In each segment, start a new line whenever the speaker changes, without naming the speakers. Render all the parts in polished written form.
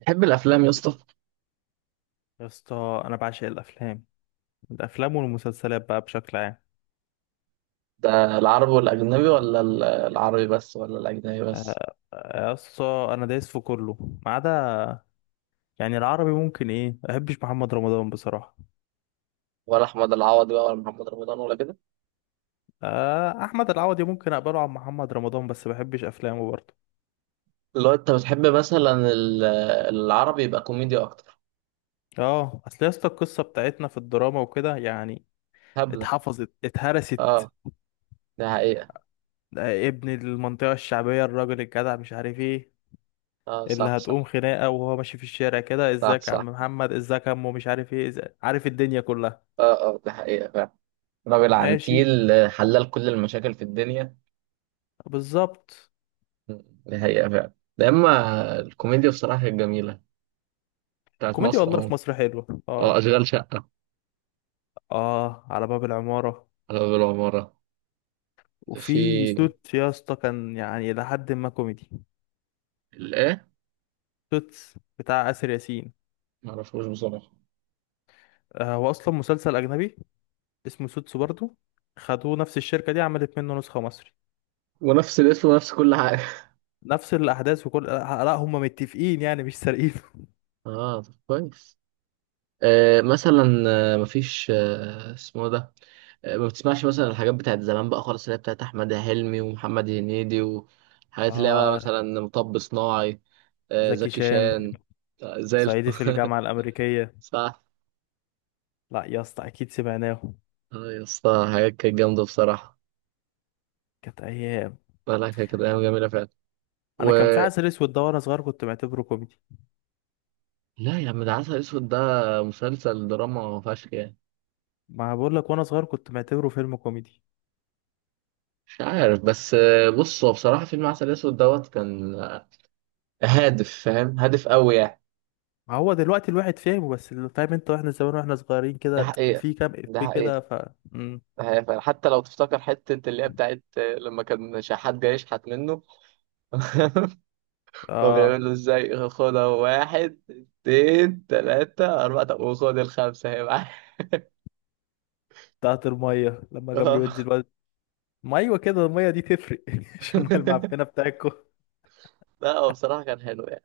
تحب الافلام يا اسطى؟
يا اسطى انا بعشق الافلام. الافلام والمسلسلات بقى بشكل عام.
ده العربي والاجنبي ولا العربي بس ولا الاجنبي بس؟
آه، يا اسطى انا دايس في كله ما عدا، يعني العربي ممكن ايه. ما بحبش محمد رمضان بصراحه.
ولا احمد العوضي بقى ولا محمد رمضان ولا كده؟
آه، احمد العوضي ممكن اقبله عن محمد رمضان بس ما بحبش افلامه برضه.
اللي هو انت بتحب مثلا العربي يبقى كوميديا اكتر؟
اه اصل يا اسطى القصه بتاعتنا في الدراما وكده يعني.
هبله.
اتحفظت
اه،
اتهرست.
ده حقيقه.
آه، ابن المنطقه الشعبيه الراجل الجدع مش عارف ايه،
اه،
اللي
صح
هتقوم
صح
خناقه وهو ماشي في الشارع كده.
صح
ازيك يا عم
صح.
محمد، ازيك يا عمو، مش عارف ايه، إزيك. عارف الدنيا كلها.
اه اه ده حقيقه فعلا. راجل
ماشي.
عنتيل، حلال كل المشاكل في الدنيا.
بالظبط.
م، ده حقيقه فعلا. ده اما الكوميديا بصراحه كانت جميله، بتاعت
كوميديا
مصر
والله
اهو.
في مصر حلوة،
اه،
اه.
اشغال شقه،
اه، على باب العمارة.
على باب العماره.
وفي
في
سوت يا اسطى كان يعني إلى حد ما كوميدي.
الايه؟
سوتس بتاع آسر ياسين.
معرفوش بصراحه.
آه، هو أصلا مسلسل أجنبي اسمه سوتس برضه. خدوه نفس الشركة دي عملت منه نسخة مصري.
ونفس الاسم ونفس كل حاجة؟
نفس الأحداث وكل لا، هم متفقين يعني مش سارقينه.
اه طب كويس. مثلا مفيش اسمه ده. ما بتسمعش مثلا الحاجات بتاعت زمان بقى خالص اللي هي بتاعت أحمد حلمي ومحمد هنيدي وحاجات اللي هي بقى
اه،
مثلا مطب صناعي.
زكي
زكي
شان.
شان. زي
صعيدي في الجامعة الأمريكية.
صح.
لا يا اسطى أكيد سمعناه.
اه يا اسطى حاجات كانت جامدة بصراحة.
كانت أيام.
لا لا، كانت أيام جميلة فعلا.
أنا
و
كان في عسل أسود ده، وأنا صغير كنت معتبره كوميدي.
لا يا عم، ده عسل أسود ده مسلسل دراما فشخ يعني.
ما بقول لك وانا صغير كنت معتبره فيلم كوميدي.
مش عارف بس بص هو بصراحة فيلم عسل أسود دوت كان هادف، فاهم، هادف قوي يعني.
ما هو دلوقتي الواحد فاهمه، بس اللي فاهم انت واحنا زمان واحنا صغيرين
ده
كده
حقيقة،
في كام
ده
افيه
حقيقة،
كده، ف
ده حقيقة فعلا. حتى لو تفتكر حتة اللي هي بتاعت لما كان شحات جاي يشحت منه. هو بيعمل
اه.
له ازاي، خدها واحد اتنين تلاتة أربعة، طب وخد الخمسة هي معاك.
بتاعت الميه لما كان بيودي
اه.
الواد. ما ايوه كده، الميه دي تفرق، مش الميه المعفنه بتاعتكم.
لا هو بصراحة كان حلو يعني.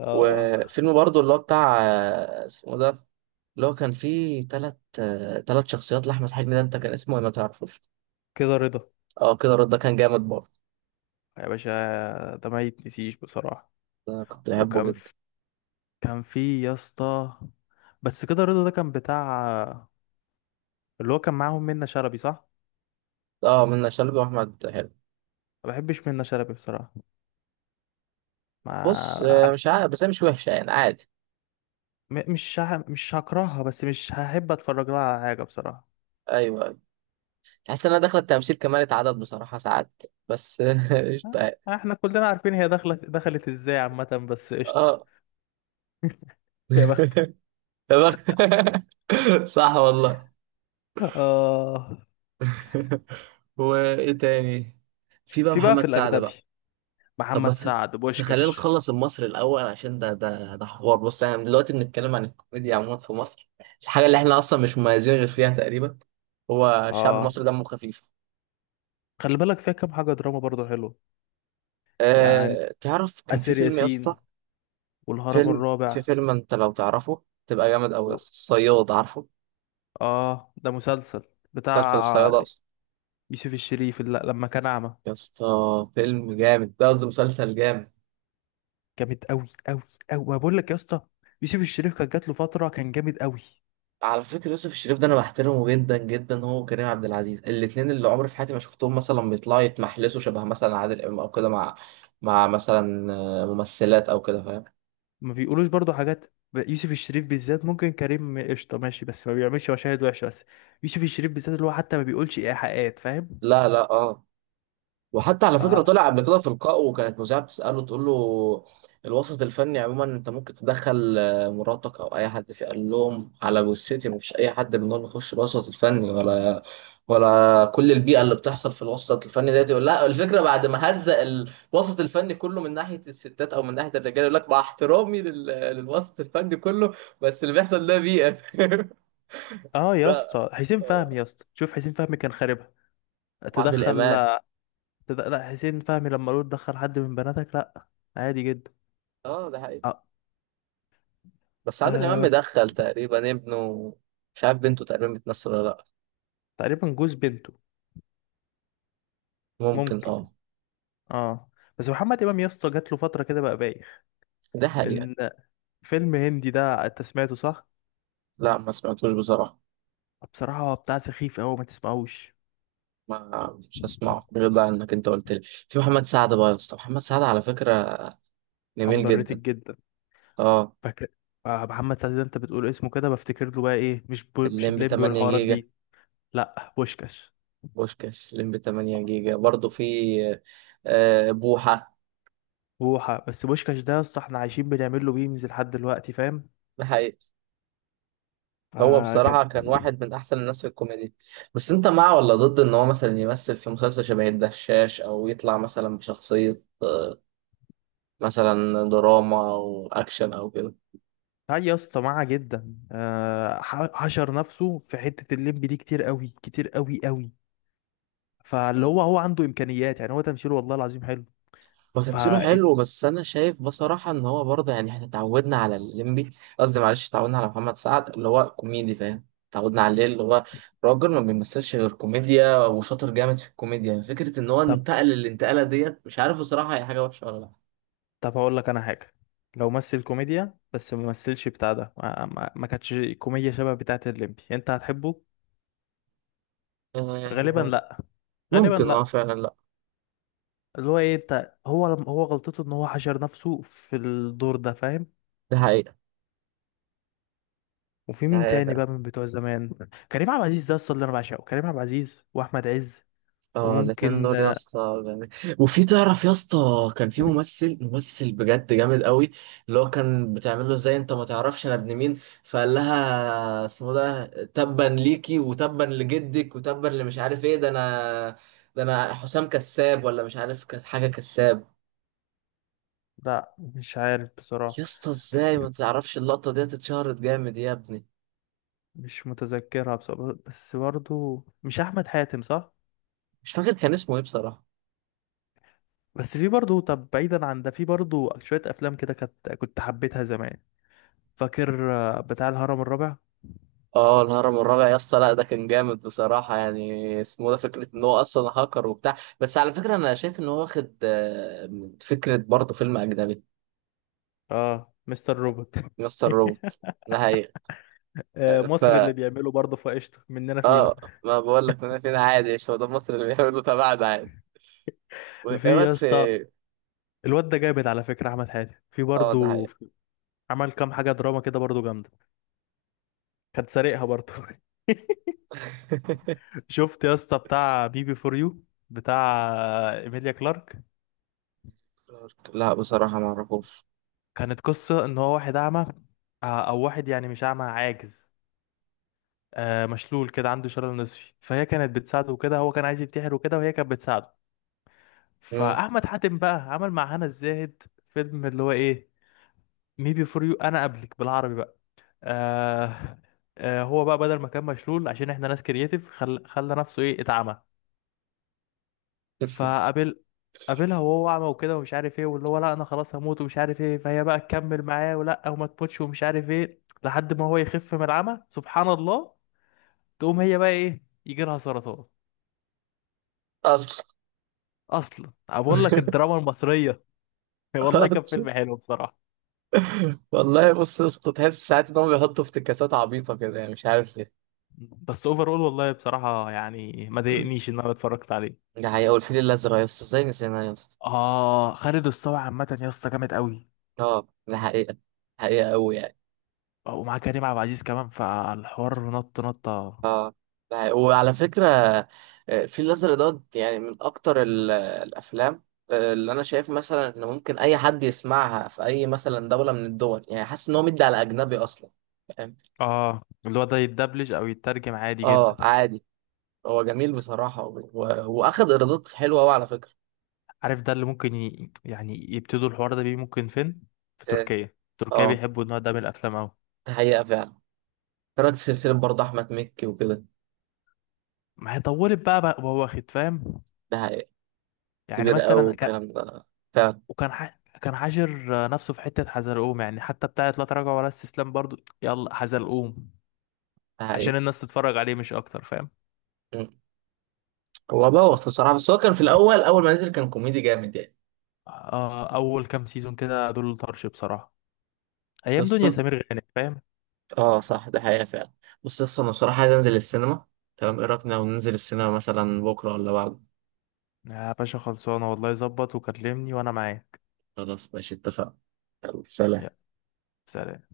اه
وفيلم برضه اللي هو بتاع، اسمه ده، اللي هو كان فيه تلات شخصيات لأحمد حلمي ده، أنت كان اسمه إيه؟ ما تعرفوش.
كده رضا.
اه كده رد ده كان جامد برضه،
يا باشا ده ما يتنسيش بصراحه.
ده كنت بحبه
وكان
جدا.
في... كان في يا اسطى، بس كده رضا ده كان بتاع اللي هو كان معاهم منة شلبي، صح.
اه، من شلبي واحمد حلمي.
ما بحبش منة شلبي بصراحه.
بص
ما
مش عارف بس هي مش وحشه يعني عادي.
م- مش ه... مش هكرهها بس مش هحب اتفرج لها على حاجه بصراحه.
ايوه، أيوة. تحس انها داخله التمثيل كمالة عدد بصراحه ساعات، بس قشطه يعني.
آه، احنا كلنا عارفين هي دخلت دخلت ازاي عامه. بس قشطه.
اه
يا بخت.
تمام. صح والله.
اه،
وايه تاني؟ في بقى
في بقى في
محمد سعد
الاجنبي
بقى. طب ما
محمد سعد
ت- خلينا
بوشكاش.
نخلص المصري الاول، عشان ده حوار. بص احنا دلوقتي بنتكلم عن الكوميديا عموما في مصر، الحاجه اللي احنا اصلا مش مميزين غير فيها تقريبا، هو الشعب
اه،
المصري دمه خفيف.
خلي بالك فيها كام حاجه دراما برضه حلو يعني.
أه تعرف كان في
اسر
فيلم يا اسطى،
ياسين والهرم
فيلم في
الرابع
فيلم انت لو تعرفه تبقى جامد قوي يا
و...
اسطى، الصياد، عارفه؟
اه، ده مسلسل
مسلسل الصياد
بتاع
اصلا.
يوسف الشريف، اللي لما كان اعمى.
يا اسطى فيلم جامد ده، قصدي مسلسل جامد.
جامد قوي قوي قوي. ما بقول لك يا اسطى، يوسف الشريف كان جات له فتره كان جامد قوي.
على فكرة يوسف الشريف ده انا بحترمه جدا جدا، هو وكريم عبد العزيز الاتنين، اللي عمري في حياتي ما شفتهم مثلا بيطلعوا يتمحلسوا شبه مثلا عادل امام او كده، مع مثلا ممثلات او كده فاهم.
ما بيقولوش برضو حاجات ب- يوسف الشريف بالذات، ممكن كريم قشطة ماشي بس ما بيعملش مشاهد وحشة، بس يوسف الشريف بالذات اللي هو حتى ما بيقولش إيحاءات، فاهم.
لا لا اه. وحتى على فكرة
اه.
طلع قبل كده في لقاء، وكانت مذيعة بتسأله تقول له، الوسط الفني عموما انت ممكن تدخل مراتك او اي حد فيه؟ قال لهم على جثتي، مفيش اي حد منهم يخش الوسط الفني ولا كل البيئة اللي بتحصل في الوسط الفني ديت. يقول لا، الفكرة بعد ما هزق الوسط الفني كله من ناحية الستات او من ناحية الرجال، يقول لك مع احترامي للوسط الفني كله، بس اللي بيحصل ده بيئة.
اه يا
ده
اسطى حسين فهمي، يا اسطى شوف حسين فهمي كان خاربها.
بعد
تدخل
الإيمان.
لا، حسين فهمي لما قالوا تدخل حد من بناتك، لا، عادي جدا.
اه ده حقيقي.
اه،
بس عادل امام
آه بس.
مدخل تقريبا ابنه، مش عارف بنته تقريبا بتمثل ولا لا.
تقريبا جوز بنته.
ممكن
ممكن.
اه.
اه، بس محمد إمام يا اسطى جات له فترة كده بقى بايخ
ده حقيقة.
من فيلم هندي ده، انت سمعته صح؟
لا ما سمعتوش بصراحة.
بصراحة هو بتاع سخيف أوي، ما تسمعوش.
ما مش هسمعه غير بقى انك انت قلت لي. في محمد سعد بقى يا اسطى، محمد سعد على فكرة جميل
اندر
جدا.
ريتد جدا.
اه
فاكر محمد سعد ده انت بتقول اسمه كده بفتكر له بقى ايه، مش
الليمبي
الليمبي
8
والحوارات
جيجا،
دي. لا، بوشكاش.
بوشكاش الليمبي 8 جيجا برضه، في بوحة.
بوحة، بس بوشكاش ده يا اسطى احنا عايشين بنعمل له ميمز لحد دلوقتي، فاهم.
ده حقيقة. هو
آه كان
بصراحة كان واحد من أحسن الناس في الكوميديا، بس أنت مع ولا ضد إن هو مثلا يمثل في مسلسل شبه الدشاش، أو يطلع مثلا بشخصية مثلا دراما او اكشن او كده؟
هاي يا اسطى معاه جدا. حشر نفسه في حتة الليمبي دي كتير قوي كتير قوي قوي. فاللي
مم.
هو عنده امكانيات يعني، هو تمثيله والله العظيم حلو.
هو
ف
تمثيله حلو بس انا شايف بصراحه ان هو برضه يعني احنا اتعودنا على الليمبي. قصدي معلش، اتعودنا على محمد سعد اللي هو كوميدي، فاهم، اتعودنا عليه، اللي هو راجل ما بيمثلش غير كوميديا وشاطر جامد في الكوميديا، فكره ان هو
طب،
انتقل الانتقاله ديت مش عارف بصراحه هي حاجه وحشه ولا لا.
طب هقول لك انا حاجة. لو مثل كوميديا بس ما مثلش بتاع ده، ما كانتش كوميديا شبه بتاعت الليمبي، انت هتحبه غالبا.
آه،
غالبا
ممكن اه
لا.
فعلا لا.
اللي هو ايه، انت هو غلطته ان هو حشر نفسه في الدور ده، فاهم.
ده حقيقه.
وفي
ده
مين
حقيقة
تاني بقى
فعلا.
من بتوع زمان؟ كريم عبد العزيز ده اصلا اللي انا بعشقه، كريم عبد العزيز واحمد عز.
اه الاتنين
وممكن
دول يا اسطى جامد. وفي تعرف يا اسطى، كان في ممثل بجد جامد قوي، اللي هو كان بتعمل له ازاي انت ما تعرفش انا ابن مين؟ فقال لها اسمه ده تبا ليكي وتبا لجدك وتبا اللي مش عارف ايه، ده انا حسام كساب ولا مش عارف كانت حاجه كساب.
لا، مش عارف بصراحة.
يا اسطى
ف-
ازاي ما تعرفش؟ اللقطه دي اتشهرت جامد يا ابني.
مش متذكرها بصراحة، بس برضو مش احمد حاتم، صح.
مش فاكر كان اسمه ايه بصراحه.
بس في برضو، طب بعيدا عن ده، في برضو شوية افلام كده كنت حبيتها زمان. فاكر بتاع الهرم الرابع.
اه الهرم الرابع يا اسطى، لا ده كان جامد بصراحة يعني، اسمه ده فكرة ان هو اصلا هاكر وبتاع، بس على فكرة انا شايف ان هو واخد من فكرة برضه فيلم اجنبي.
اه، مستر روبوت.
مستر روبوت، ده حقيقة. آه، ف
مصر اللي بيعمله برضه في قشطة مننا فينا.
اه ما بقول لك انا، فين عادي؟ مش هو ده مصر اللي بيعملوا تبعنا عادي. وايه
في
رايك
يا
في؟
اسطى الواد ده جامد، على فكرة احمد حاتم في
اه ده
برضه
حقيقة.
عمل كام حاجة دراما كده برضه جامدة. كانت سارقها برضه. شفت يا اسطى بتاع بيبي فور يو، بتاع ايميليا كلارك؟
لا بصراحة ما اعرفوش.
كانت قصة ان هو واحد اعمى، او واحد يعني مش اعمى، عاجز، مشلول كده، عنده شلل نصفي. فهي كانت بتساعده كده، هو كان عايز ينتحر وكده، وهي كانت بتساعده.
مم.
فاحمد حاتم بقى عمل مع هنا الزاهد فيلم اللي هو ايه، مي بي فور يو، انا قبلك بالعربي بقى. آه هو بقى بدل ما كان مشلول، عشان احنا ناس كرييتيف، خلى نفسه ايه، اتعمى. فقابل قابلها وهو اعمى وكده ومش عارف ايه، واللي هو لا انا خلاص هموت ومش عارف ايه، فهي بقى تكمل معاه ولا وما تموتش ومش عارف ايه، لحد ما هو يخف من العمى سبحان الله. تقوم هي بقى ايه، يجي لها سرطان.
اصلا
اصلا أنا بقول لك الدراما المصرية. والله كان
اصلا
فيلم حلو بصراحة.
والله، بص يا اسطى تحس ساعات ان هم بيحطوا افتكاسات عبيطة كده يعني مش عارف
بس اوفرول والله بصراحة يعني ما
ليه.
ضايقنيش ان انا اتفرجت عليه.
ده حقيقة، والفيل الأزرق يا اسطى، ازاي نسيناه يا اسطى.
اه، خالد الصاوي عامة يا اسطى جامد قوي.
اه ده حقيقة، حقيقة أوي يعني.
ومعاه كريم عبد العزيز كمان، فالحوار نط نطة.
اه ده حقيقة. وعلى فكرة الفيل الأزرق ده يعني من أكتر الأفلام اللي أنا شايف مثلا إن ممكن أي حد يسمعها في أي مثلا دولة من الدول، يعني حاسس إن هو مدي على أجنبي أصلا، فاهم.
اه، اللي هو ده يتدبلج او يترجم عادي
اه
جدا.
عادي، هو جميل بصراحة وأخد إيرادات حلوة أوي على فكرة.
عارف ده اللي ممكن يعني يبتدوا الحوار ده بيه ممكن فين؟ في
اه
تركيا، تركيا
آه،
بيحبوا النوع ده من الافلام قوي.
ده حقيقة فعلا. كانت في سلسلة برضه أحمد مكي وكده،
ما هي طولت بقى وهو واخد، فاهم.
ده حقيقة،
يعني
كبير أوي
مثلا كان،
الكلام ده فعلا،
كان حاشر نفسه في حتة حزلقوم يعني، حتى بتاعت لا تراجع ولا استسلام برضو يلا حزلقوم،
ده
عشان
حقيقة.
الناس تتفرج عليه مش اكتر، فاهم.
هو بوخ الصراحه، بس هو كان في الاول اول ما نزل كان كوميدي جامد يعني.
آه، اول كام سيزون كده دول طرش بصراحة.
بس يا
ايام دنيا
اسطى
سمير غانم، فاهم.
اه صح ده حقيقه فعلا. بس يا اسطى انا بصراحه عايز انزل السينما، تمام؟ ايه رايك لو ننزل السينما مثلا بكره ولا بعد؟
يا باشا خلصانة والله، ظبط وكلمني وانا معاك.
خلاص ماشي اتفقنا، يلا سلام.
يا سلام.